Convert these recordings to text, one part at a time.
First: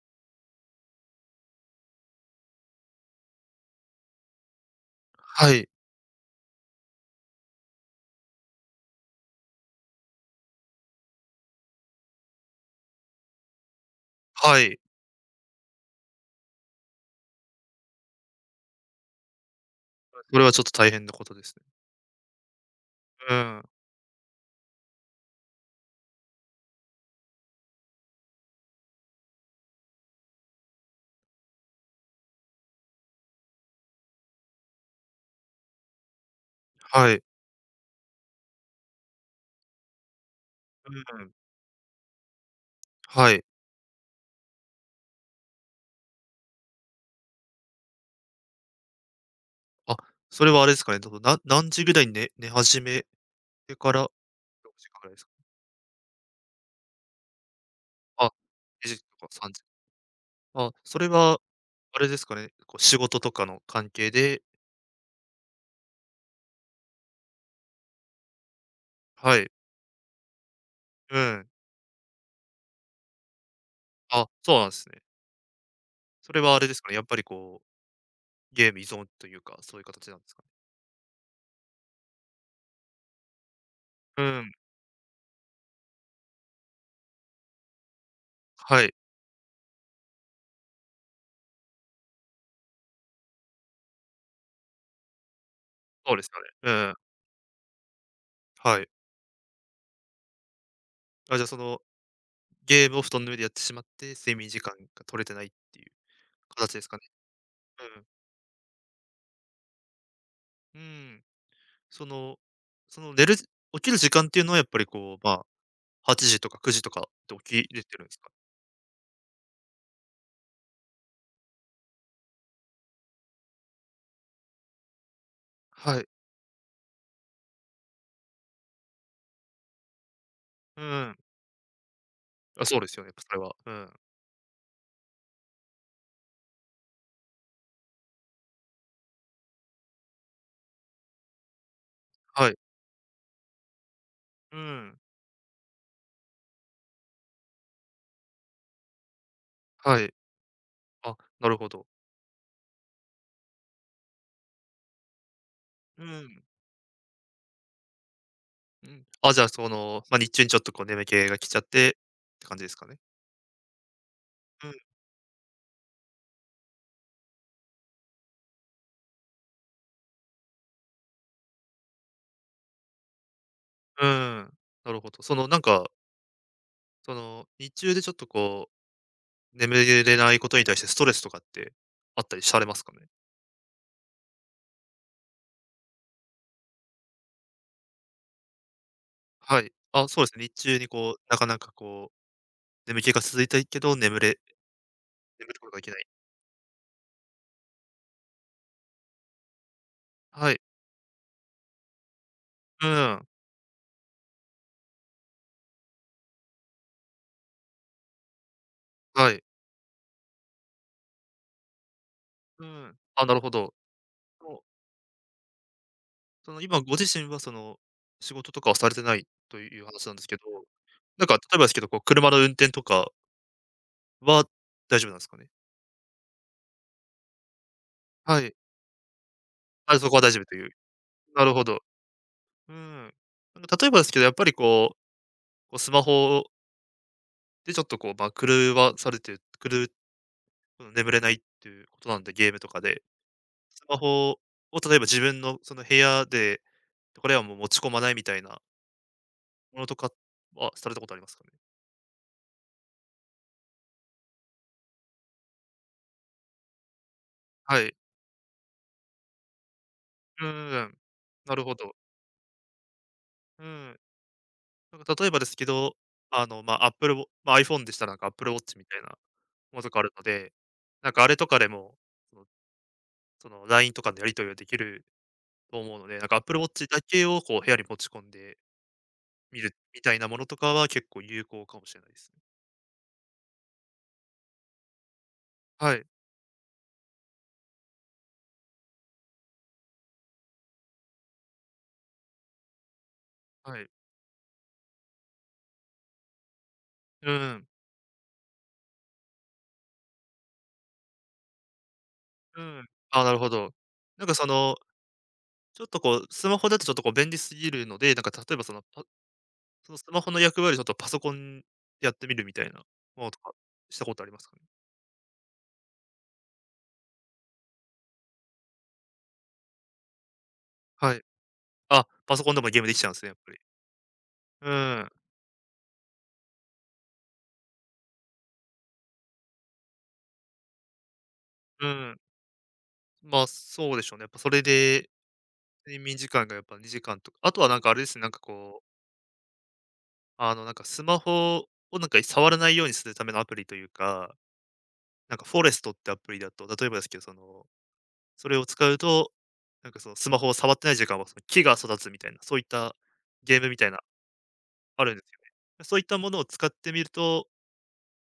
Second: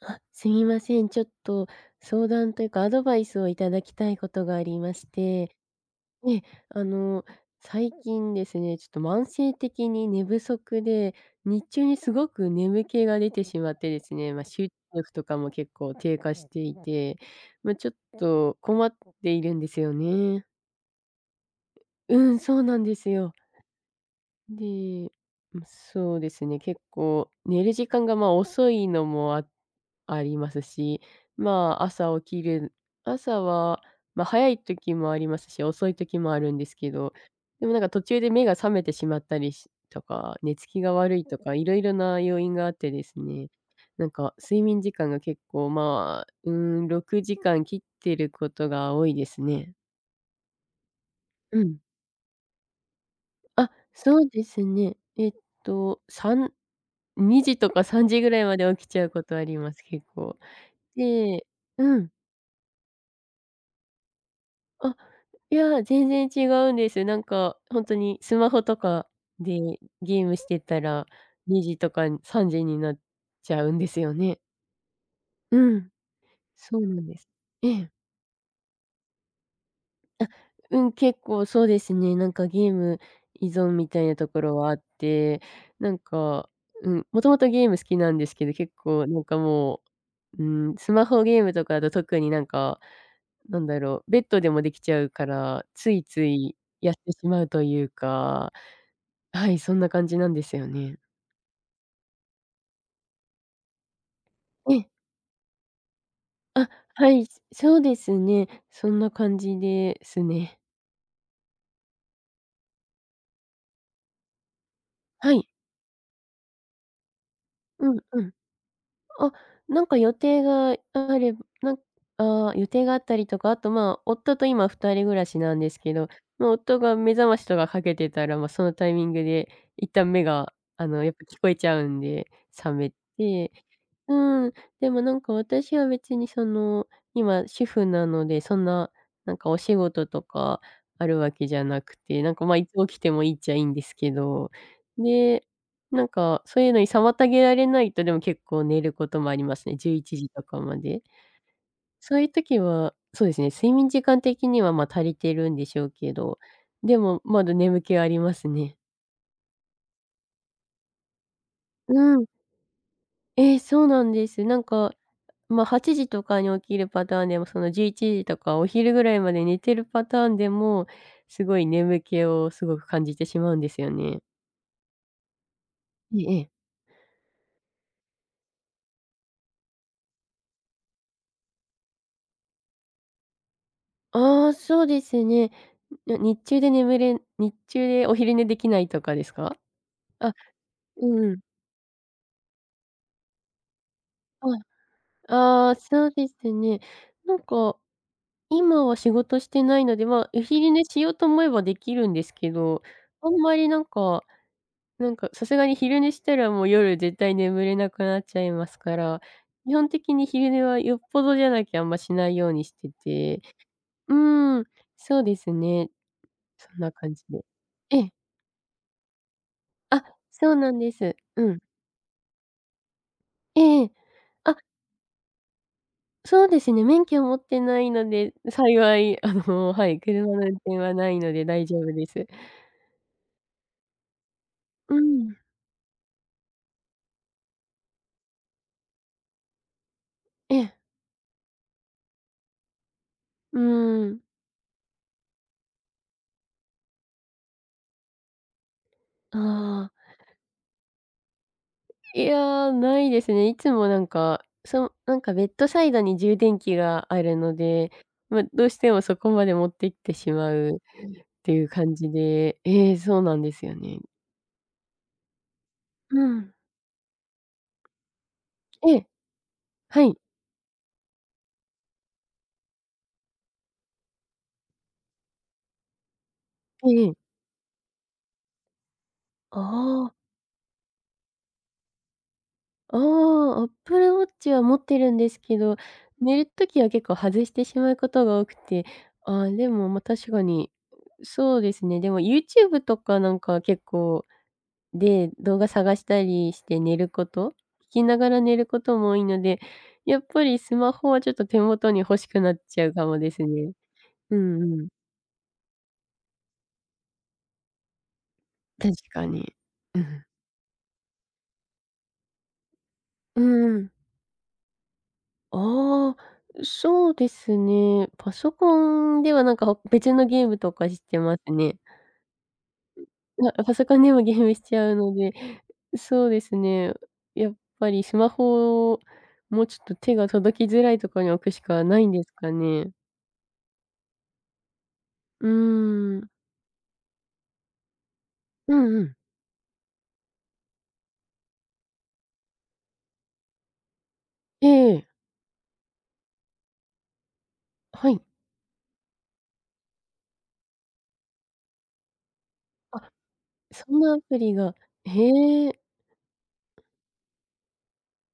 あ、すみません。ちょっと相談というか、アドバイスをいただきたいことがありましはて、い、ね、あの、最近ですね、ちょっと慢性的に寝不足で、日中にすごく眠気が出てしまってですね、は集中い。力とかも結構低下していて、ちょっと困っているんですよそれね。はちょっと大変なことですね。うん、そうなんですよ。うん、で、うん、そうですね、結構寝る時間が、ま、遅いのもあありますし、まあ、朝起きる朝は、ま、早い時もありますし、遅い時もあるんですけど、はい。でもなんか途中で目が覚めてしまったりとか、寝つきうが悪いん、とか、いろいろな要因があってですはい。ね、なんか睡眠時間が結構、まあ、6時間切ってることが多いですね。あ、それはあれですかね、どなう何ん。時ぐらいに寝寝始めあ、てからそうです6ね。時間ぐらいですかね？3 2時とか3時ぐあ、らいまで起き2ち時ゃうことかとあ3り時。ます、結構。あ、それはでうあれん。ですかね、こう仕事とかの関係で。あ、いや、全然違うんです。なんか、ほんとにスマホとかはい、でゲームしてたら、うん。2時とか3時になっちゃうんですよあ、ね。そうなんですね。うん、それはあれでそすうかね、なやんっぱでりす。こええ。う、ゲーム依存というか、そういう形なんですかね？うん、結構そうですね。なんかゲーム依存みたいなうとこん、ろはあって、なんか、うん、もともとゲーム好きなんですけど、結はい、構なんかもう、うん、スマホゲームとかだと特になんだろう、ベッドでもできちゃうから、ついそうでつすよいね。うやん、ってしまうというか、はい。はい、そんな感じなんですよね。あ、じゃあその、ゲームを布団の上でやってしまって、睡眠時え間え、が取れてないっていうあ、形ですかね。はい、そうでうん。すね。そんな感じですね。うん。その、その寝る起きる時間っていうのはやっぱりこう、まはあ、い。8時とか9時とかって起きれうてんるんですうか？ん。あ、なんか予定があればなんあー予定があったりとか、あと、まあ、夫と今二人暮らしなんですけはど、い。まあ、夫が目覚ましとかかけてたら、まあ、そのタイミングで一旦目が、うやっん。ぱ聞こえちゃうんで、あ、覚そうでめすよね、やっぱそれて、は。うん。うん、でもなんか私は別にその、今主婦なので、そんな、なんかお仕事とかあるわけじゃなくて、なんか、はまあ、い。いつ起きてもいいっちゃいいんですけど、うん。でなんか、そういうのに妨げられないと、でも結構寝ることもありますね。11はい。時とかまで。あ、なるほど。そういう時は、そうですね、睡眠時間的には、ま、足りてるんでしょううけど、ん。でも、まだ眠気はありますね。うん。あ、じゃあその、まあ、日中にちょっとこう眠気が来ちゃってっうん。て感じですかね。そうなんです。なんうん。か、まあ、8時とかに起きるパターンでも、その11時とかお昼ぐらいまで寝てるパターンでも、すごい眠気をすごく感じてしまうんですようね。ん。なるほど。そのなんか、えええ。その、日中でちょっとこう、眠れないことに対してストレスとかってあったりされますかね？ああ、そうですね。な日中で眠れ日中でお昼寝できないとかですか？はい。あ、そうであ、すね、日中にこう、うなん。かなかこう、眠気が続いていけど、あ、眠るこあとあ、ができなそい。うですね。なんか、今は仕事してないので、まあ、おはい。昼寝しようと思えばできるんですけど、うん。あんまりなんかなんかさすがに昼寝したらもう夜絶対眠れなくなっちゃいますから、はい。基本的に昼寝はよっぽどじゃなきゃあんましないようにうしてん。あ、なるて、ほど。うーそう、ん、そうですね。そのそん今なご自感じ身はで。その、ええ、仕事とかはされてないというあ、話なんですけど、そうなんです。なんか例うえん。ばですけど、こう車の運転とかええ。はあ、大丈夫なんですかね？そうですね、免許を持ってないので、はい。幸い、はい、あ、そこは車の大丈夫運という。転はないのでなる大ほ丈ど。夫です。うん。なんか例えばですけど、やっぱりこうう、ん。スマホでちょっとこう、まあ、狂わされてる狂うええ、眠れないっていうことなんで、ゲームとかでうスマーん。ホを例えば自分のその部屋で、これはもう持ち込まないみたいなものああ、とかはされたことありますかね？いや、ないですね。いつもなんかベッドサイドに充電器があるのはで、い。ま、どうしてもそこまで持ってきてしうんまうんうっうん。てないるうほ感ど。じで、ええ、そうなんですうよね。ん。なんか例えばですけど、うあん。の、まあ、iPhone でしたらなんか Apple Watch みえたいえ、なものとかあはるい。ので、なんかあれとかでも、そのその LINE とかのやり取りができると思うので、なんか Apple Watch えだええけえ。をこう部屋に持ち込んであみるみたあ。いなものとかは結構有効かもしれないですね。ああ、Apple Watch は持ってるんですけど、はい、寝る時は結構外してしまうことが多くて、ああ、でも、ま、確かに、そうですね、でも YouTube とかなんかは結い。構で、動画探したりして寝るこうんうと、ん。聞きながら寝ることも多いので、やっぱりスマホはちょっと手元に欲しくなっうちん。ゃうかもああ、でなるすほど。ね。なんかうそんのうん。ちょっとこう、スマホだとちょっとこう便利すぎるので、なんか例えばその、確かに。そのうスマん。ホの役割をちょっとパソコンでやってみるみたいなものとうか、んうん。したことありますかね？ああ、そうですね。パソコンではなんか、別のゲームとかしはてい。ますね。あ、パソコンでもゲームできちゃうんですね、やっぱり。パソコンでもゲームしうちゃうん、ので、そうですね。やっぱりスマホもちょっと手が届きづらいところに置くしかうないんん。ですかね。まあ、そうでしょうね。やっぱそれで、う睡ー眠ん。時間がやっぱ2時間とか、あとはなんかあれですね、なんかうこう、んうん。あのなんかスマホをなんか触らないようにするためのアプリというか、ええ。なんかフォレストってアプリだと、例えばですけど、そのはい。それを使うと、なんかそのスマホを触ってない時間はその木が育つみたいな、そういったあ、ゲームみたいそな、んなアプリが。あるんですよへえ。ね。そういったものを使ってみると、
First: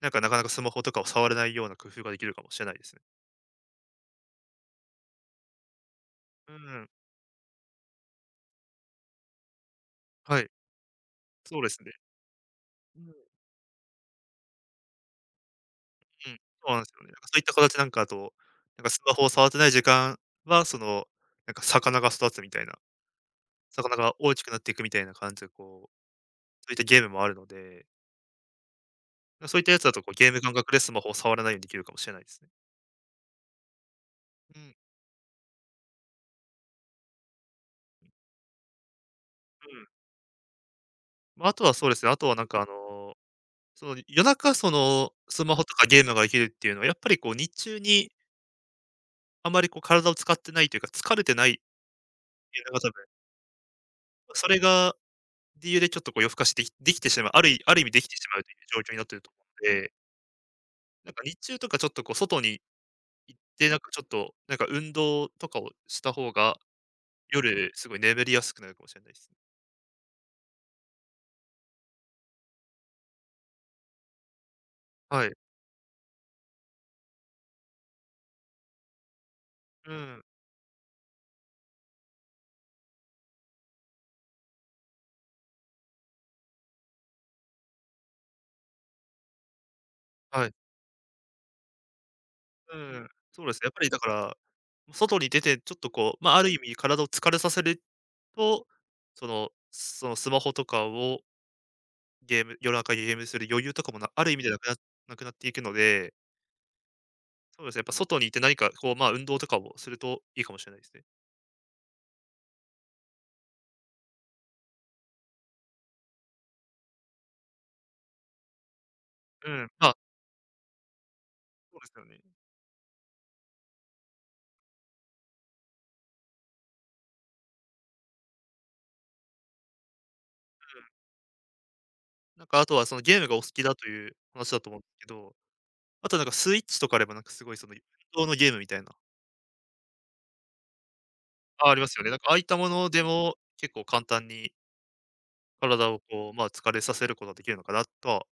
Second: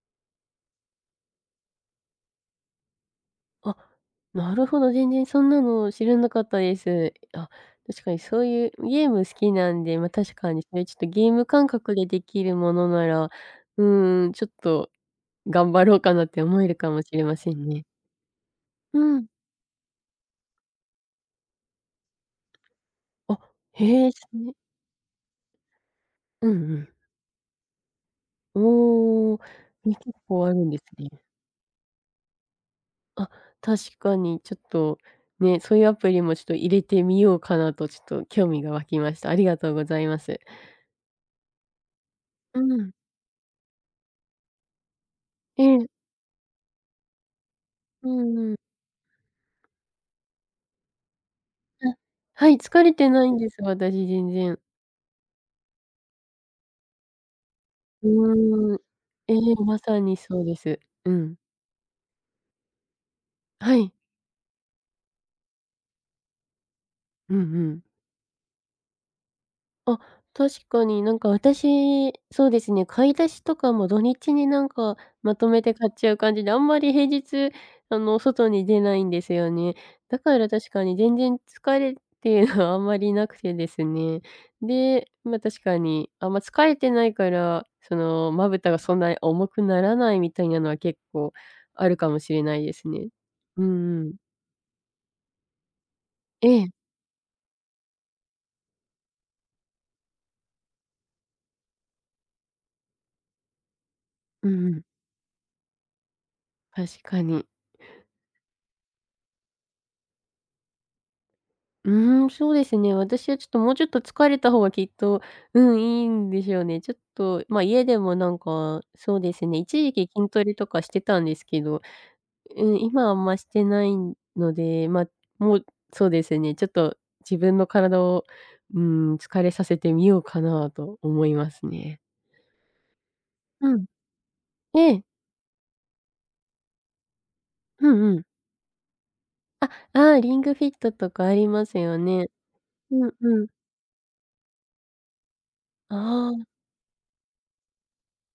なんかなかなかスマホとかを触れないような工夫ができるかもしれないですね。あ、なるほど、全然そんなの知らなかっうたでん、す。あ、確かにそういうゲーム好きなんで、ま、確はい、かにそういうちょっとゲームそう感ですね。覚でできるものうなん、うら、うーん、ちょっと頑張ろうかなっん、て思えそうるなんでかすよもしね。なんれかまそういっせたん形ね。なんかあと、なんかうスマホん。を触ってない時間は、その、なんか魚が育つみたいな、あ、魚へえ、が大きくなっていくみたいな感じで、こう、うんうそういったん。ゲームもあるので、おお、そういったやつだね、とこう結ゲーム構あ感るん覚でですスマね。ホを触らないようにできるかもしれないですね。あ、確かにちょうっん、と、ね、そういうアプリもちょっと入れてみようかなとちょっと興味が湧きました。ありがうとうごん。ざいます。まあ、あとはそうですね、あとはなんうかあん。の、その夜中そのスマえホとえ、かゲームができるっていうのは、やっぱりこう日中うにんうん。あまりこう体を使ってないというか、疲れてないっあ、はい、ていうのが疲多れ分、てないんです、私全まそ然。れが理由でちょっとこう夜更かしできできてしまう、ある意味できてしまうといううーん。状況になってるとええ、思うまので、さにそうです。うなんかん。日中とかちょっとこう外に行って、はなんかい。ちょっと、なんか運動とかをした方が、うんう夜ん。すごい眠りやすくなるかもしれないですね。あ、確かになんか私、そうですね、買い出しとかも土日になんかはい。まとめて買っちゃう感じで、あんまり平日、外に出ないんですよね。うだん。から確かに全然疲れっていうのは あんまりなくてですね。で、ま、確かに、あんま疲れてないから、その、まぶたがそんなに重くならないみたはいい。なのは結構あるかもしれないでうすね。ん。そうですね、うんやっぱりだうかん。ら、外に出てちょっとこう、まあ、あえる意え、味体を疲れさせると、そのスマホとかをゲーム夜中にゲームする余裕とかもある意味うでんうん、なくなっていくので、確かに。そうですね、やっぱ外にいて何かこう、まあ、運動とかをするといいかもしれないですね。うーん、そうですね。私はちょっともうちょっと疲れた方がきっと、うん、いいんでしょうね。ちょっと、ま、家でもなんか、そうですうね、ん、一ま時あ、期筋トレとかしてたんですけそど、うですよね。うん、今はあんましてないので、まあ、もう、そうですね、ちょっと自分の体を、うん、疲れさせてみようかなうとん。思いますね。なんかあとはそのゲームがお好きだうん。という話だと思うんでえすえ。けど、あとなんかスイッチとかあればなんかすごいその運うんうん。動のゲームみたいな、ああ、リングフィットとかありまあ、あすりますよよね。なんね。かああいったものでうんもうん。結構簡単に体をあこう、まあ、あ。疲れさせることができるのかなとは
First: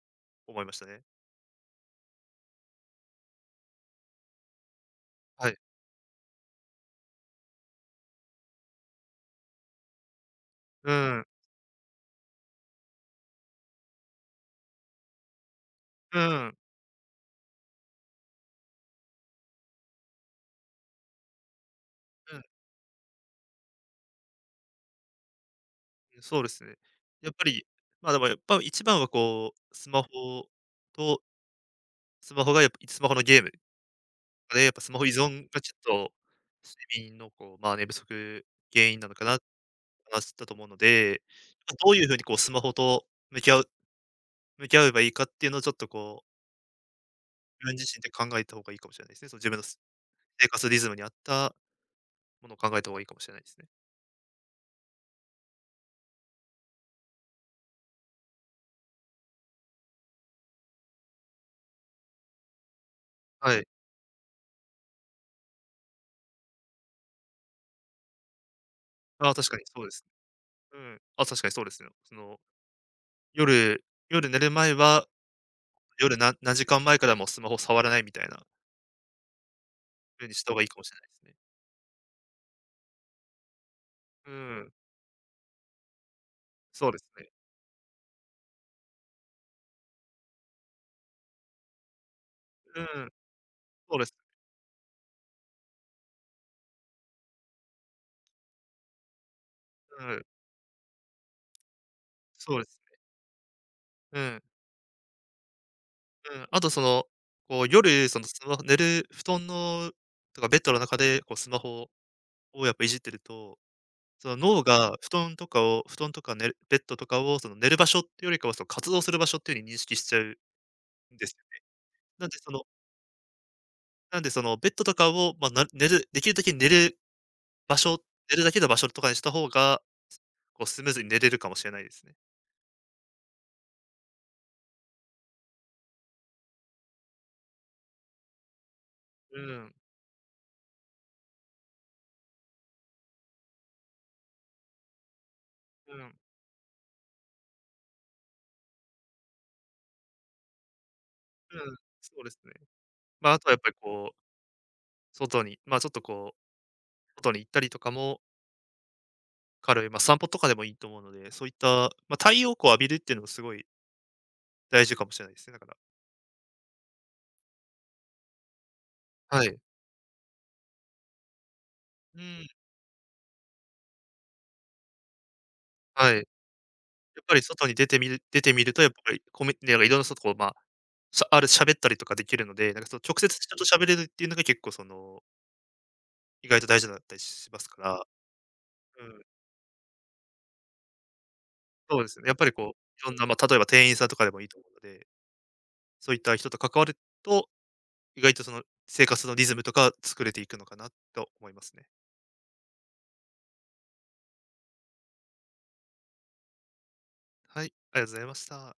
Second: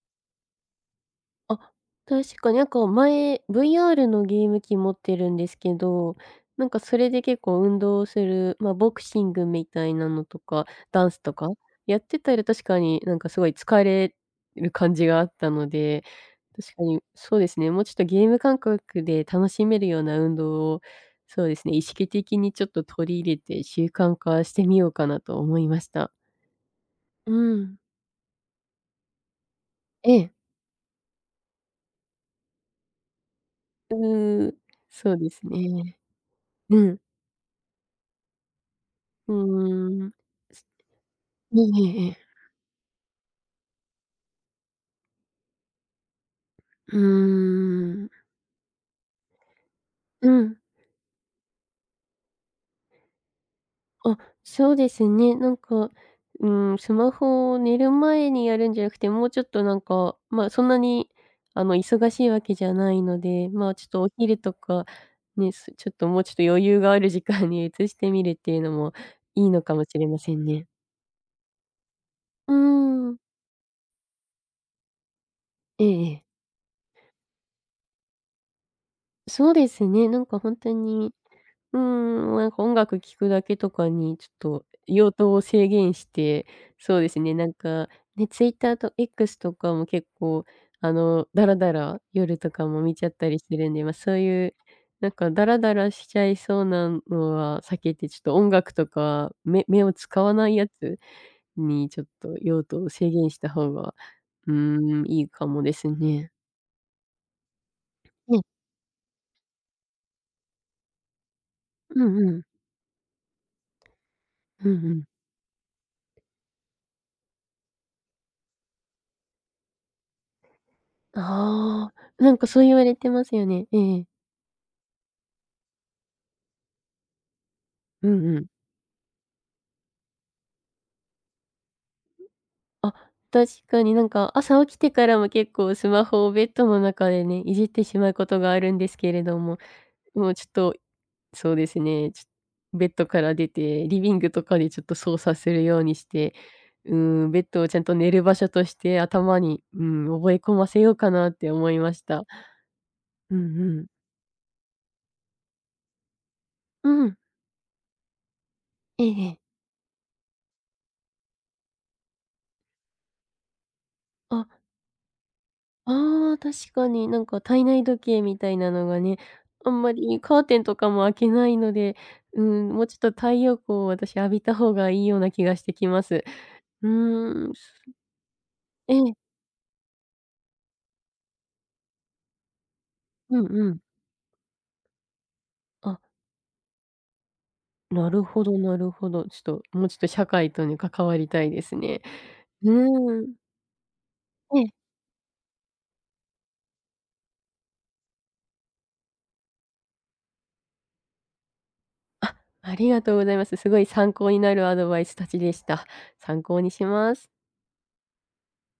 思いましたね。あ、確かになんか前、VR のゲーム機持ってるんではい。すけど、なんかそれで結構運動する、ま、ボクシングみたいなのとか、うダンスん、とか、やってたら確かになんかすごい疲れる感じがあったので、うん、うん。確かにそうですね、もうちょっとゲーム感覚で楽しめるような運動を、そうですね、意識的にちょっと取り入れて習慣化してみようかなと思いました。そうですね。やうっぱり、ん。ま、でもやっぱ一番はこう、スマホええ。とスマホがやっぱスマホのゲームうーん、で、やっぱスマホ依そうです存がちょっね。と、うん。睡眠のこう、まあ、寝不足原因なのかうなってーん。話したと思すうので、ええま、どうえいええうふうえ。にこうスマホと向き合う向き合えばいいかっていうのをちょっとこう、うー自分自身ん。で考えた方がいいかもしれないですね。その自分のう生ん。活リズムに合ったものを考えた方がいいかもしれないですね。あ、そうですね。なんか、うーん、スマホを寝る前にやるんじゃなくて、もうちょっとなんか、ま、そんなに、忙しいわけじゃないので、はい。まあ、ちょっとお昼とか、ね、ちょっともうちょっと余裕がある時間に移してみるっていうのもああ、い確いかのにかそもうでしす。れませんね。うん。あ、確かにそうですよ。その、うーん。夜夜寝る前はええええ。何時間前からもうスマホ触らないみたいなそうですね、なん風にかしほたん方がいいとかもしれないに、ですね。うーん、なんか音楽聴くだけとかにちょうっとん、用途を制限して、そうそでうすですね。ね、なんか、ね、Twitter と X とかも結構、ダラダラ夜とかもう見ちゃっん、たりするんで、ま、そうでそす。ういう、なんかダラダラしちゃいそうなのは避けて、ちょっと音楽とか、目をう使ん、わないやつにちょっとそう用です途をね。制限した方が、うん、うん。うーん、いいかもですね。あとその、こう夜、そのスね、マホ寝る布団のとかベッドの中でこうスマホうんうん。をやっぱいじってると、その脳うんうがん。布団とか寝るベッドとかをその寝る場所っていうよりかは、その活動する場所っていう風に認識しちゃうんですよ。ああ、ななんんでかそそのう言われてますよね。ええ。なんでそのベッドとかを、まあ、な寝るできるだけ寝る場所、うん寝うるん。だけの場所とかにした方がこうスムーズに寝れるかもしれないですね。あ、確かになんか朝起きてからも結構スマホをベッドの中でね、いじってしまうことがあるんですけれどうも、ん、もうちょっと、そうですね、ベッドから出て、リビングとかでちょっと操作するようにうしん、て、うーん、ベッドをちゃんと寝る場所として頭に、うん、覚え込ませようかなってう思ん、いましそた。うですね。まあ、うんあとはやっうぱりん。こう、外に、まあ、ちょっとこう、うん、外に行ったりとかも、ええええ。彼はまあ散歩とかでもいいと思うので、そういった、まあ、太陽光を浴びるっていうのもすごいあ大事かもしれないですね、だから。あ、あ、確かになんか体内時計みたいなのがね、はい。あんまりカーテンとかも開けないので、ううん、ん、もうちょっと太陽光を私浴びた方がいいような気がしてきまはい。やす。っうぱりーん、外に出てみるとやっえぱえ、り、コミュなんかいろんな人とまあ、しゃある喋ったりとかできるので、なんかその直接うん人うとん。喋れるっていうのが結構その、あ、意外と大事だったりしますから、なるほどなるうほん、ど。ちょっと、もうちょっと社会に関わりたいですそね。うですね。やっぱりうこう、いろんーな、ん、まあ、例えば店員さんとかでもいいえと思え、うのでそういった人と関わると、意外とその生活のリズムとか作れていくのかなと思いますね。ありがとうございます。すごい参考になるアドバイスたちでした。参考にします。はい、ありがとうございました。